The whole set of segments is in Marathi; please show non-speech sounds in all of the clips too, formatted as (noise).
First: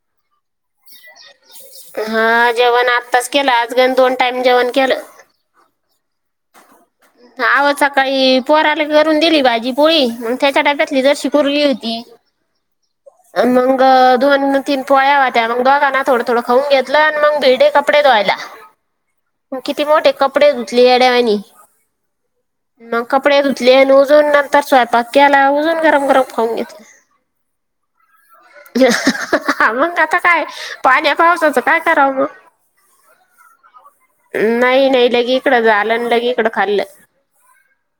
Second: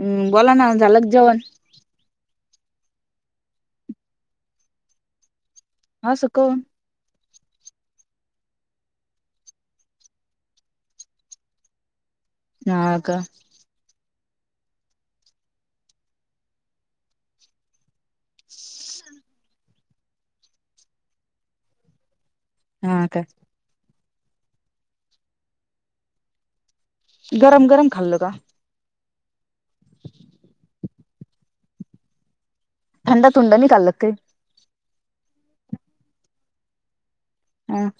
ऊ बोला ना झालं का जेवण? हा जेवण आत्ताच केलं, आज गंज दोन टाईम जेवण केलं. हा स कहून. आवो सकाळी पोराला करून दिली भाजी पोळी, मग त्याच्या डब्यातली जरशी ऊरली होती. (inaudible) हा का? अन मंग दोन तीन पोळ्या व्हत्या मग दोघां ना थोडं, थोडं खाऊन घेतलं. आणि मंग भिडली कपडे धुवायला मं किती मोठे कपडे धुतले येड्यावानी. मग हा का कपडे धुतले न ऊजून नंतर स्वयंपाक केला ऊजून गरम, गरम खाऊन घेतले. गरम, गरम खाल्ल का? हा मग आता काय पाण्या पावसाचं काय करावं मग. थंड थुंड नाही खाल का काई? नाही, नाही लगे इकडं झाल आन लगे इकडं खाल्लं. हम्म.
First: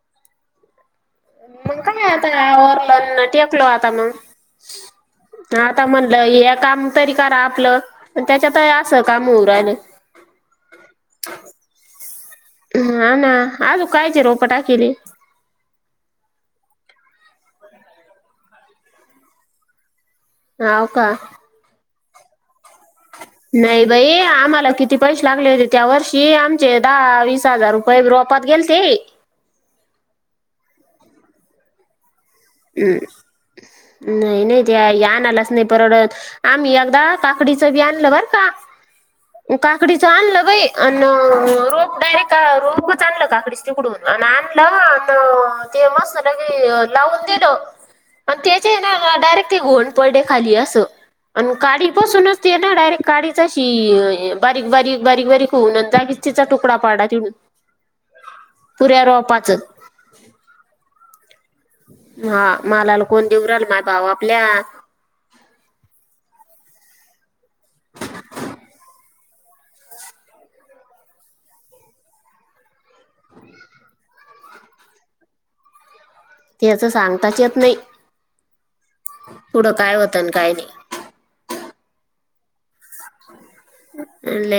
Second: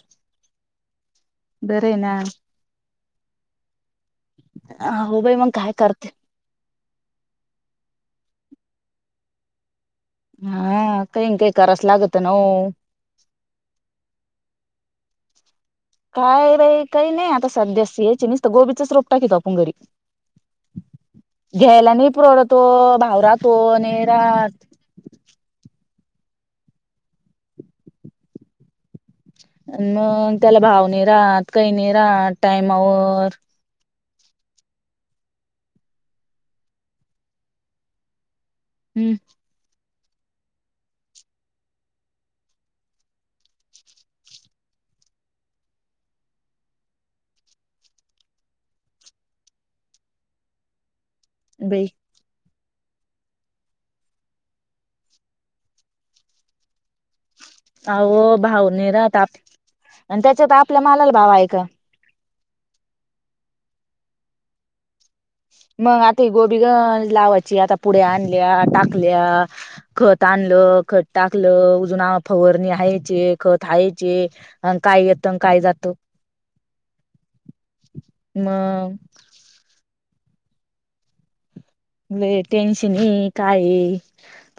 मग काय नाही आता आवरलं अन टेकलो आता मग. हो बाई मग त काय आता करते म्हणलं हे काम तरी करा आपलं त्याच्यातही असं काम होऊ राहिल. हा काहींना, काही कराचं लागतन हो. ह ना आजू कायचे रोपा टाकले हे? काय बाई काही नाही आता सध्या अस याच नुसत गोबीचाच रोप टाकतो आपण घरी. हाव का. घ्यायला नाही पुरवडतो भाव राहतो नाही बाई राहात. आम्हाला किती पैसे लागले होते त्या वर्षी आमचे दहा, वीस हजार रुपये रोपात गेलते. मग त्याला भाव नाही राहात कही नाही राहात टायमावर. नाही, नाहीत या आनायलाच नाही परवडत. आम्ही अगदा काकडीचं बी आणलं बर का हम्म. काकडीचं आणलं बाई अन रोप डायरेक्ट रोपच आणलं काकडी तिकडून. आणि आणलं आणि ते मस्तलंगे लावून. (inaudible) त्याचे आहे न ते डायरेक्ट घोंड पडले खाली असं. आण बाई गाडी बसूनच ते ना डायरेक्ट काढडीचाशी बारीक, बारीक, बारीक, बारीक होऊन जागीच तिचा तुकडा पाडला तिटुन. अव भाऊ नि राहत आणि त्याच्यात आपल्या मालाला भाव आहे का? हा मलाला कोण देऊन राहील भाव आपल्या. मग आता ही गोबी गंज लावायची आता पुढे आणल्या, टाकल्या. खत आणलं, खत टाकलं अजून फववरणी हायचे, खत हायचे अन काय येत, काय जातं. त्याच सांगताच येत नाही. मग... पुढं काय होतं आणि काय नाही. लई टेन्शन ये काय ये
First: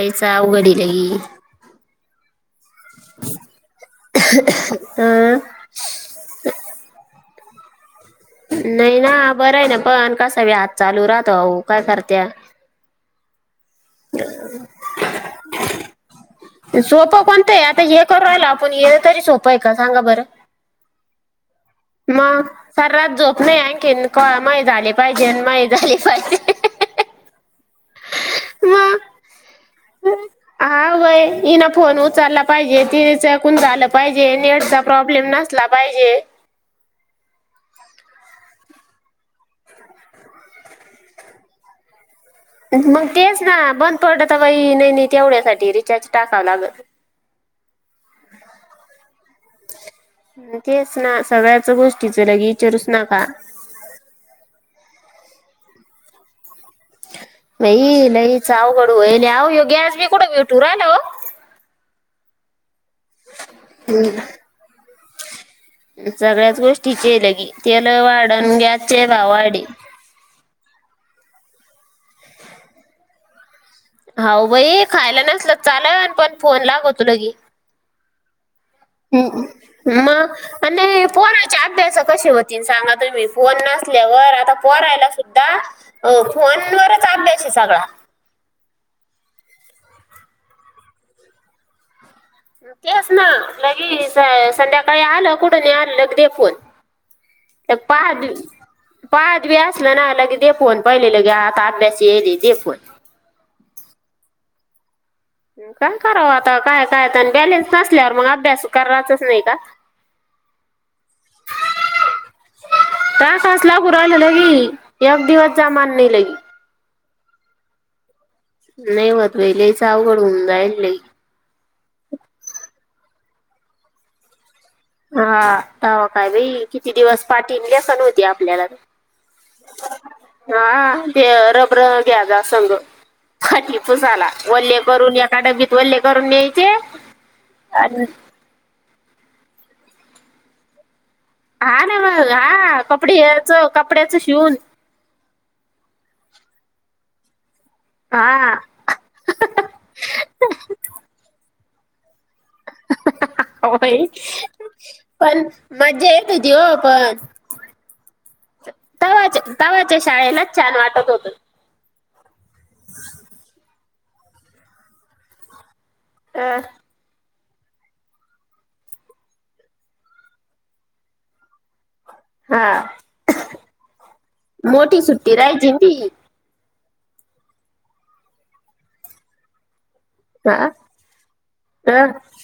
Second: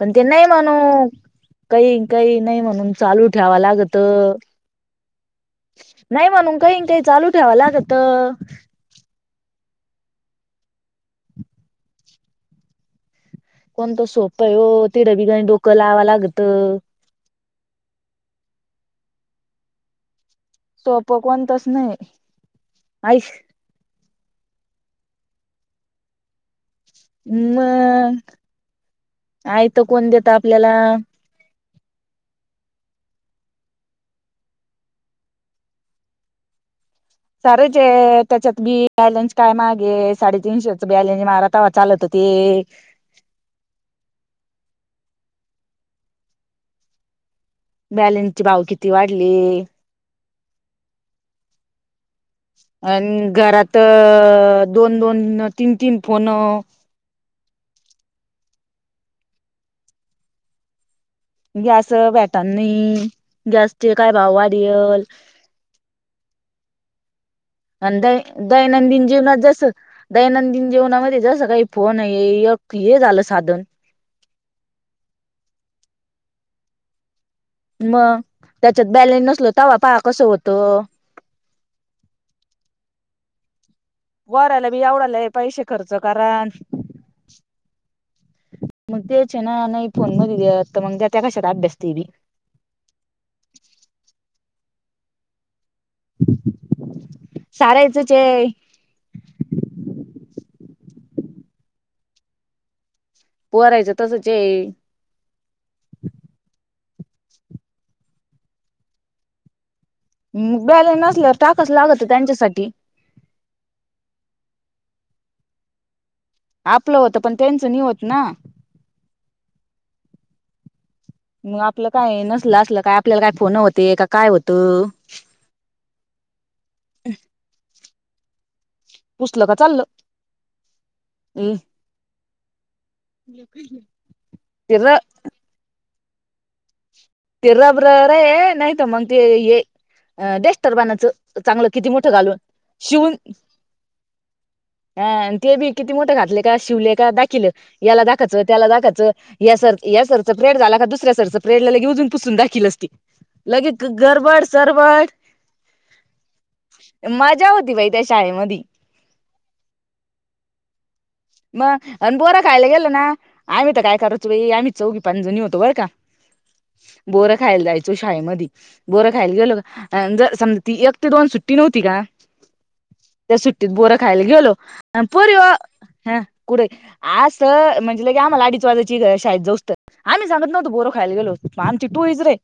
पण ते नाही अवघडी म्हणू लगी कही, कही नाही म्हणून चालू ठेवा लागत. नाही म्हणून काही न काही चालू ठेवाव लागत. नाही ना बरं आहे ना पण कसा भी हात चालू राहतो अहो काय करत्या. कोणतं सोपं आहे हो तिड बी गणी डोकं लावा लागत सोपं कोणतं आहे आता एक करु राहिलो आपण ये तरी सोपं आहे का सांगा बरं? सोपं कोणतच नाही मग सार रात आईश झोप नाही आनखिन. कवा मये झाले पाहिजे अन मये झाले पाहिजे. मग मग आयत कोण देत आपल्याला. ये ना फोन उचलला पाहिजे तिने त्यांच्याकुन झालं पाहिजे, नेटचा प्रॉब्लेम नसला पाहिजे. सारच हे त्याच्यात बियल्यांची काय मागे साडेतीनशेच बॅलन्स मारा तेव्हा चालत ते. मग तेच ना बंद पडत बाई नाही, नाही तेवढ्यासाठी रिचार्ज टाकावं लागलं. बॅलन्स चे भाव किती वाढले. म तेच ना सगळ्याच गोष् अन घरात अ दोन दोन, तीन तीन फोन अ बाई लईच अवघड होयेल, आओ ह्यो गॅस बी कुठं भेठू राहिला वो? गॅस अ भेटांन नही, गॅसचे काय भाव वाढेल? सगळ्याच गोष्टीचे लगी तेल आणि दै वाढन, गॅसचे दैनंदिन भाव जीवनात वाढे. जसं दैनंदिन जीवनामध्ये जसं काही फोन येहे एक हे झालं साधन. हाऊ बई खायला नसल चालल, पण फोन लागतो लगी म. त्याच्यात बॅट ह् मग आणि त्याने पोरांचे अभ्यास कशे होतील? सांगा तुम्ही. फोन नसल्यावर आता वराला बी पोरायला एवढाला सुद्धा पैसे खर्च अ करा फोनवरच अभ्यास ये सगळा. मग ते चे ना, नही फोन मदि वेळ, त मंग देत्या कशाला अभ्यास ते बी? तेस ना लगी संध्याकाळी आलं कुठं नही आलं दे फोन, ते सारायचंच पाहत आहे पाहत बी असलं ना लगे दे फोन, पहिले लगे आता अभ्यास येयेले, दे फोन. पोरायचं तसंचं ये. काय करावं आता, काय-काय आणि बॅलेन्स नसल्यावर मग अभ्यास कराचच नही का? म बॅलन्स नसल्यावर टाकावाच लागतो त्यांच्यासाठी. तासास (unintelligible) लागू राहील लगी एक दिवस जमान नही लगी. आपलं होतं पण, त्यांचं नही होत ना. नाही होत बई, लईच अवघड होऊन जायेल, ले. मग आपलं काय नसल असलं काय, आपल्याला काय फोन होते, का काय होतं? तव्हा काय बाई किती दिवस पाठी लसन होती आपल्याला. पुसलं का चाललं हां हां त्या रबर घ्या जा संग. फरशी पुुसाला ते वल्ले र करून, एका डबीत वल्ले करून न्यायचे ते रब्र आणि रेये नहीत मग ते हे डेस्टर बनाच. हां ना मग हां कपडे याचं, कपड्याचं शिवून हां ते बी किती मोठे घातले का, शिवले का, दाखीलं याला दाखाचं, हा त्याला दाखाचं. या सर या सरच पिरेड झा का, दुसऱ्या सरचं पिरेडला (unintelligible) पुसून दखील. हं ह्हणं. हं हॊ बाई, सरबड पण मज्जा येत होती वो पण मजा होती बाई त्या शाळेमदी. तवाच्या तवाच्या शाळेलाच छान वाटत होतं. मग अन बोरं खायला गेलो ना, आम्ही तर काय करायचो बाई आम्ही चौघी पाच जणी होतो बरं का. अं? बोरं खायला जायचो शाळेमदी बोरं खायला गेलो का, अं ज-समजा ती एक ते दोन सुट्टी नव्हती का? हा त्या सुट्टीत बोरं खायला गेलो, मोठी अं सुट्टी पोरी वो राहायची ना ती कुडय आ सं म्हणेज लगे आम्हाला अडीच वाजायचे शाळेत जाऊस तोर आम्ही सांगत हा नव्हतो बोर खायला गेलो, आमची हा. टोळी राही.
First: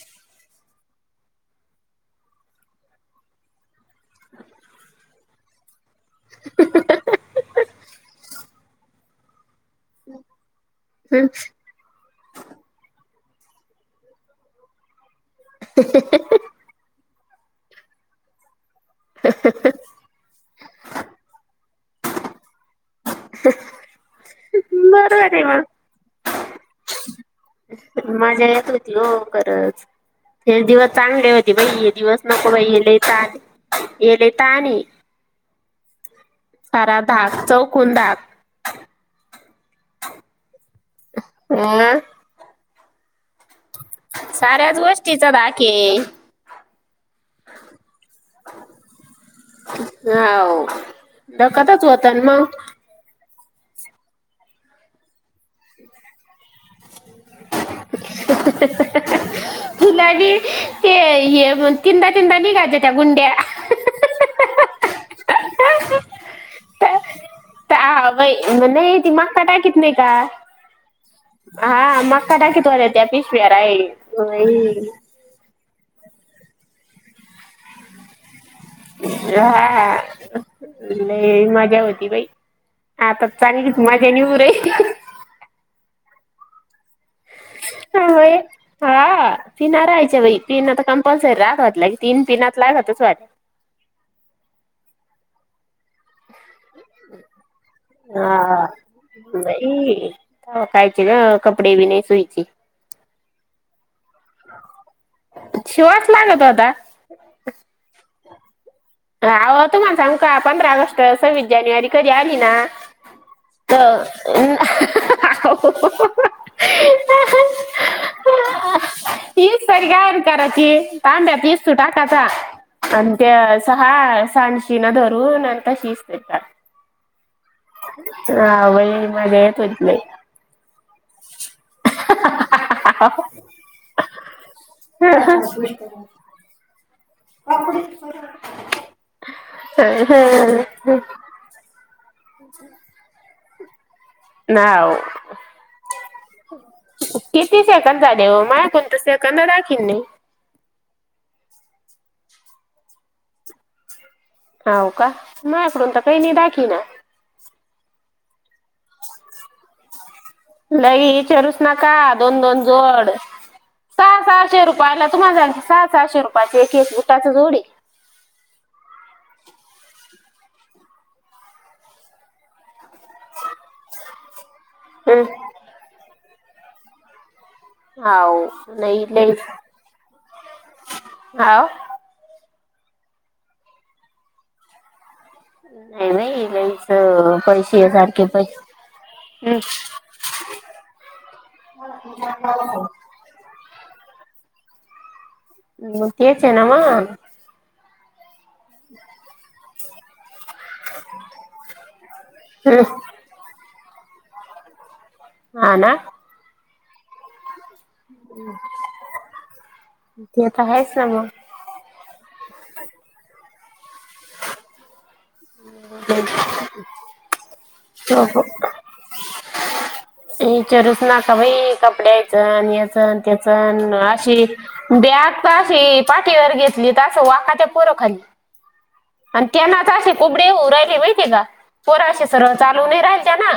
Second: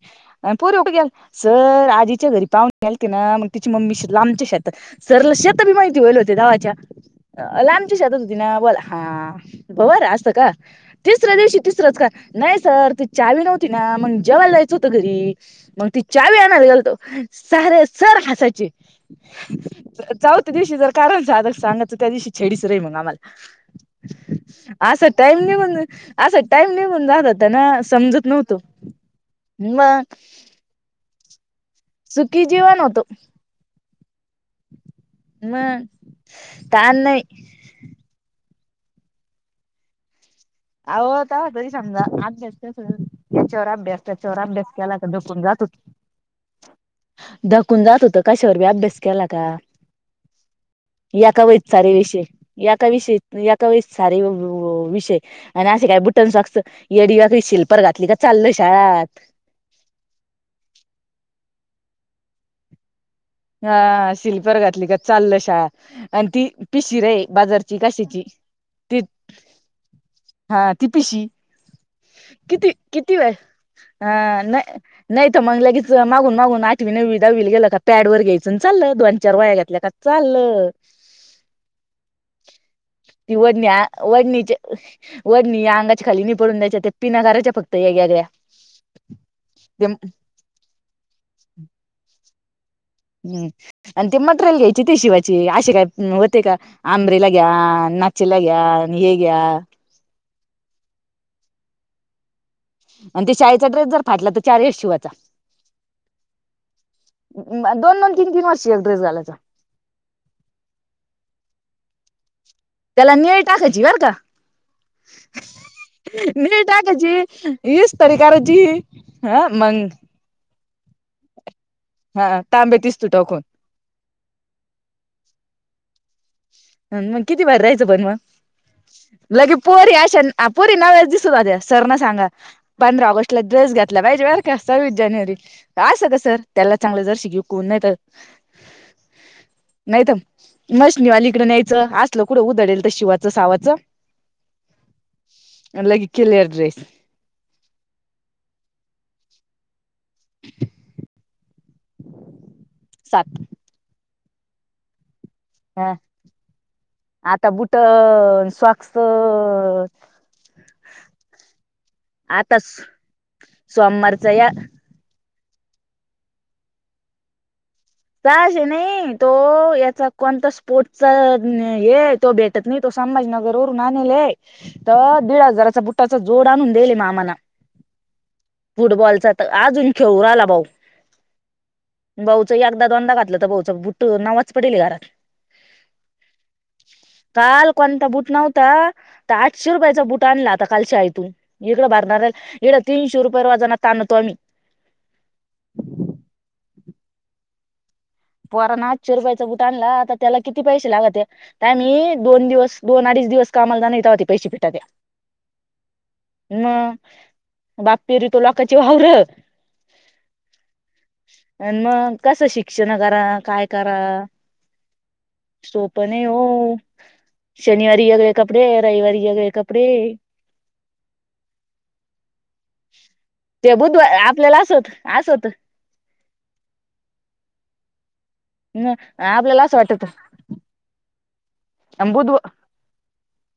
अं पोरीं कूठ गेल, सर आज ईच्या घरी पाहूनि आलती ना, मग तिची मम्मी श लामच्या शेतात सरला शेत बी माहिती होईल होते तवाच्या, लांबच्या शेतात होती ना, बोला हां (unintelligible) बरं र असतं का? तिसऱ्या दिवशी तिसरंच का, नही सर ती चावी नव्हती ना, मंग जेवायला जायचं होतं घरी मंग ती चावी आणांला गेलतो सारे सरं हासांयचे चौथ्या दिवशी जरं कारयंच झालं सांगा तरं त्यां दिवशी छडीच रही मंग आम्हांला असां बरोबर टाईम आहे नाहीं मग म्हणूंन असां टाईम नाहीं म्हणूंन जातं त्यांना समजतं मजा नव्हतं येत होती हो खरंच हे दिवसं चांगले होते बाई हे दिवसं नको बाई जीवन हे लई होतो तांण आहे हे लई तांण आहे. हम्मं सांरा धाक चौकूंन धाक आंव आंता तरी अं? समजा अक्षरं अभ्यांस त्यांच्यावर अभ्यांस त्यांच्यावर अभ्यांस साऱ्याच केलां कां गोष्टीचा झोपूंन धाक जातं आहे तो धकूंन जातो तो कशांवर बी अभ्यांस केलां कां हो एकां वहीत डकतच सारे होत विषय मग एकां विषय एकांक सारे वि विषय आणि असे कायं बुंट नी स्सोकस येडीयांड शिल्पर घातली कां चाललो शाळांत फुलांबी ते हे चिदांचिदां निघायंच्या त्यां गुंड्या हां सिल्पर घातली कां चाललो शाळां आणि ती पिशीर आहे. यां बाई नाहीं ती माकतां कां कित नाही हा ती पिशी कां हां मक्कां टाकीत किती होत्यां किती पिशव्यां राहिलं नाहीं तरं मंग लगेच मागूंन मांगून आठवी नवी दाहवी गेलां कां पॅडवर चालंल दोन चार वह्या घेतल्यां कां हा चाललं. लय मजा होती बाई आता ती वडणी चांगलीच मजा निवू वडणीचे रही वडणी यां अंगाच्या खांली पडूंन नाहीं द्यांयच्या ते पिना करायच्यां- होयं हां पिना ते राहांच्या बाई तीनं आंता कंपल्सरी राहतांत की तीनं पीनत लां हम्मं आणि ते मटरेल घ्यांयची ते शिवाची असशे कायं नव्हते कां अम्ब्रेला घ्यां आणि नाचेला घ्यां आणि हे घ्यां. कांयचे नां कपडे बी नाहीं सुईची आणि ते शाळेचा ड्रेस जरं फांटला तरं चार एक शिवायंचा. शिवाच लागत होता दोन दोन तीनं तीनं वर्षी एक ड्रेस घालायंचा. तुंम्हां मलां सांगू कां पंधरा ऑगस्ट सव्वीस जानेवारी कधीं आलीं नां त्यांला नेट असायची बरं कां. नीळ टाकांची इस्त्री करायंची मंग कराची तांब्यात इसंतू टाकांयचा हा तांबे दिसतो आणं ते टाकून हां सासिनं धरूंन आणि तशी इस्त्री करायंची. मंग किती भारी राहायचं पणं वही मंग माझ्या लगे येत होत पोरी नाही अशा पोरी नावाचं दिषट झालीं या सरं नां सांगास. पंधरा ऑगस्टला ड्रेस घेतला पाहिजे बरं कां सव्वीस जानेवारी तरं असं कसं त्यांला चांगलं जरं शिकीव कोणं नाहीं तरं..... नाहींत. लीकडं न्यायंच असलं कुंडू उधडलं तरं शिवाचं सावाचं. नां ओ... लगे क्लिअर ड्रेस किती सेकंद झांंले देवं मांय कोणतं सेकंद दाखंवत नाहीं. सात. होवं कां मांकडूंन तरं कांहीं नाहीं दाकी नां. आंता बुंट स्वास (inaudible) (unintelligible) लई इचांरूस नकां दोन दोन आता जोड सहा सोमवारचा सहा या शेरूं पांला तुम्हांला सहा सहाशे रुपयाची एक एक बुंटाचा जोड आहे सहा शे नाहीं तो यांचा कोणंता स्पोर्टचां हे तो बे नाहीं तो संभाजीनगरं वरूंन आणलीय तरं दीड हजारांचा बुंटाचा जोड आंणून दिले मां मामानं हाव नाही फुटबॉलचा लईच तरं अजूंन खेळूंन राहिला भाऊ. हाव भाऊंच्या एकदाचं दोनदां घातलं तरं भाऊचं बुंट्ट नवाचं पडेल घरांत. नाही बाई लईच अं, कांल पैसे आहे कोणतां सारखे बूंट पैसे नव्हतां तरं हम्म. आठशे रुपयांचा बूंट आणंला आंता. कालश आं आहे. तूं इकं भारणांर इडं तीनशे रुपया रोजान तांणतो आम्हीं. हम्मं तेचे ह्या नांव मंग पोरां नां आठशे रुपयाचं बूंट आणंला आंता. त्यांला किती पैसे लागतं आहेत. आम्हीं दोन हम्म. दिवसं दोन अडीच दिवसं कामांला होते तेवा ते पैसे भेटत्या हां नां मं बांप पेर तो लोकांची वांवर ते तर आहेच ना मग आणि मंग कसं शिक्षणं करां कायं करां. सोपं नाहीं हो.. शनिवारी हो, वगळे कपडे रविवारी वगळे कपडे. इचांरू चं नकां बाई कपड्यांचण याचंच ते त्याचंच बुधवार अशी, आपल्याला असं होत असं बॅग होत तशी पाठीवर घेतली तशी वाकाते पोरं खाली. मंग आणि त्यांनाचं असे कोबडे होऊ राहिले माहितीय कां पोरं आणि असे बुध सरळं चालूं नाहीं राहिल त्यां नां.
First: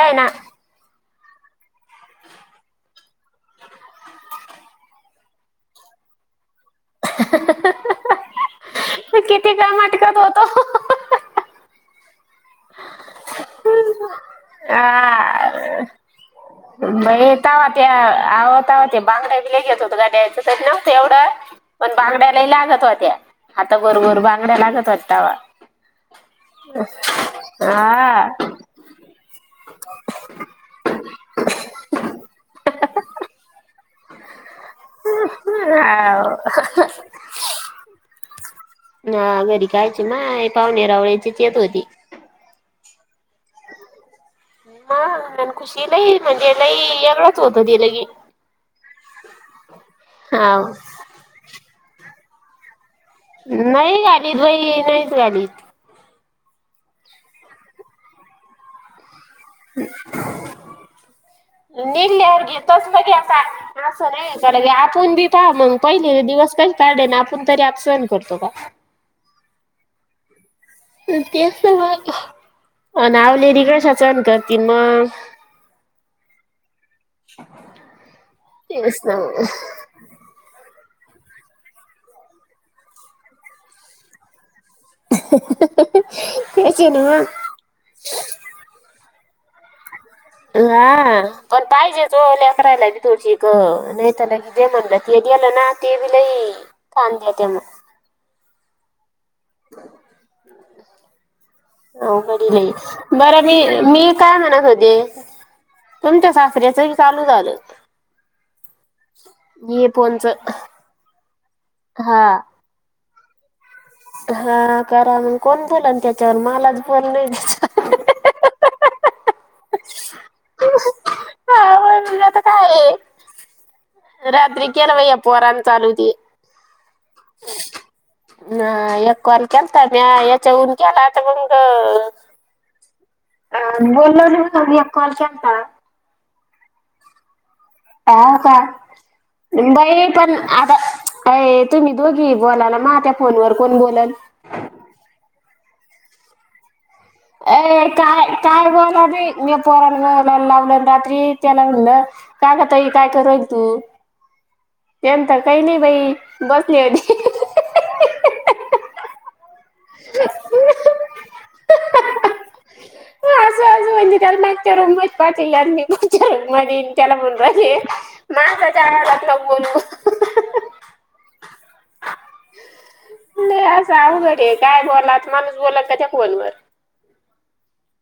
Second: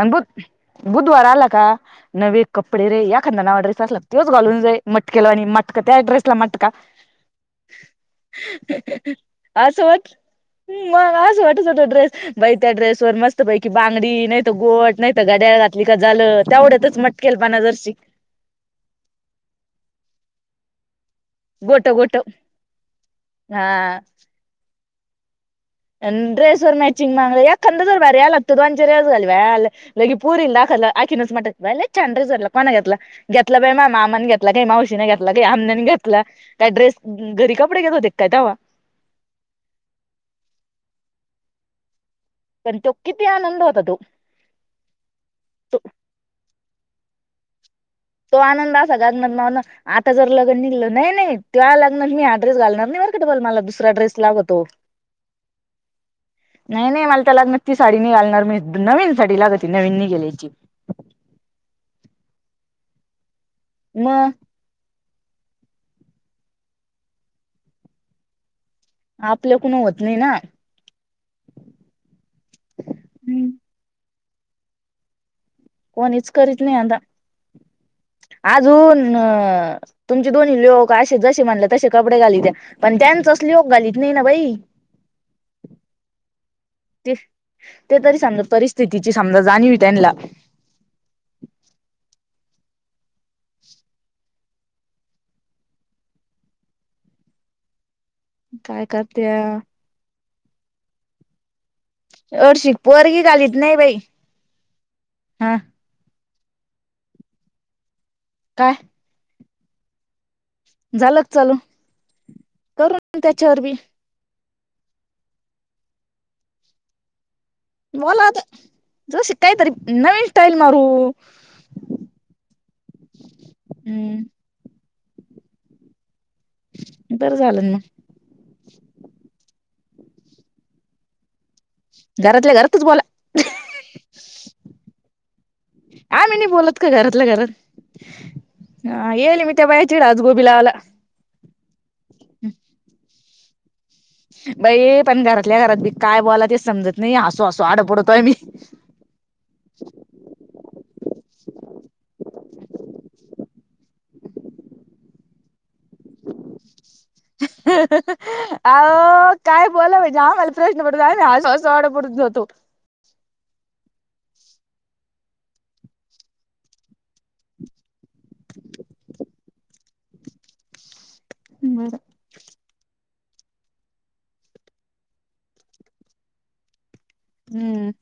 आणि बुध बुधवार आंला कां नवे कपडे रे यखांदा नवां ड्रेस असलां तओच घांलून जाई मटकेला आणि मटंक त्यां ड्रेसला मटंका. आंह हां हां हां... अं.. यां सोबतं होतो. मंग असं वाटतं होटो ड्रेस. बाई त्यां ड्रेस वरं मस्तं पैकी बांगडी नाहीं. आ गोवटं नाहीं तरं घड्याळं घातली कां झालं. तेवढ्यांतच मटकेल पणां जरशी, आवतावं ते बांडा विलेज येतं होतो गाड्यांचं नव्हतं एवढं. गोट पणं गोट बांगड्या लाई लागतं होत्यां. हा हातां बरबर बांगड्यां लागतं होतांवा. ड्रेस वरं मॅचिंग मागलां यां खंदा जरं भारी हा. आलांत तूं दोन रेस घालवांला. लगी पूरीलांखकीन मटांत छान ड्रेस घातंला कोना गातला. घेतलं पां मां मामाांनी घेतलां कांहीं मावशीने घांतला कांहीं आमबन्याने घेतला कां डेरेस, घरी कपडे घेतं होते कायं तवां, नां घरी कायंची मं पाहुणेरांवळचीच येतं होती. पणं तो किती आनंद होतो तो. मनं खुशीलांय म्हणजे लई वेगळंच होतं की. तो आनंद असां घालणांर नां नां आंता जरं लग्नं हाव निघललं नाहीं नाहीं त्यां लग्नांत मी हां ड्रेस घालणांर नाहीं बरं डबल मलां दुसरां नाही ड्रेस घालीत लागतो. बाई नाहीच घालीत. नाहीं नाहीं मलां त्यां लग्नांत ती सांडी मी घालणांर नाहीं नवीन सांडी लागतं ते नवीन नंघालेलांयची. निली अरं घे तंच बघेता मग सरं आपणं बी प मंग पहिले दिवसं कांहीं काढले नां आपणं तरी आपणं सहणं करतो कां आपल्यां कोणी होतं नाहीं नां. तेचं तं मंग आवलेडी कसं सहंन करतीन मंग कोणीच हेंच करीत नाहीं आंता तेच ना अजूंन. मग तुमचे दोन्ही लोकं असे जसे म्हणले तसे कपडेालीत त्यां पणं त्यांचच लिक घालीत नाहीं नां बाई. कश्यां नि ते मंग ते तरी समजां परिस्थितीची समजां जाणीव त्यांना हा पण पाहिजेज ओ ललेकराला करायला बी तोशीक नाहीताला कि जे म्हणलं त गेलं ना. ते बी लई, काम देत्या मग काय करत्या का अवघड आहे बाई, अर्शिक पोरगी बरं मी घालीत नाही बाई मी काय म्हणत होते हा तुमच्या साासऱ्याच बी चालू झालं. काय? ये फोनच. झालं का चालू? हा. प त्याच्यावर बी. हा करा म्हणे कोण बोला ना, त्याच्यावर मलाच बोलण. बोला ते ज शि काय तरी नवीन स्टाईल मारु. तुज आता काय आहे रात्री केला बाई या पोरान चालू हुती बरं झालं मग ना एक कॉल केलता म याच्या वरुन केलाता तर मंग. घरातल्या घरातच बोला. अ बोललो एक कॉल केलता. आमी नाही बोलत का घरातल्या घरात. ह का येईल मी त्या बायाची बाई डास पण गोबी लावाला आता. अ तुम्ही दोघी आहे बोलाला, माझ्या फोनवर कोण आहे बोलाला? बाई पण घरातल्या घरात बी काय बोलाच तेच समजत न् अ काय काय बोला बी पोराला ए रात्री तेला म्हणलं. का ग ताई काय करुन रायली तु? ते तर काही नाही. बाई बसली होती. अओ काय बोलाव ना आम्हाला हा प्रश्न पडून राहिलो (unintelligible) चढ बुरच होतं (unintelligible) मा त्याच्या लागल (unintelligible) ह. नाही असं अवघड ए काय बोलात माणूस बोलात का त्या फोनवर. हम्म.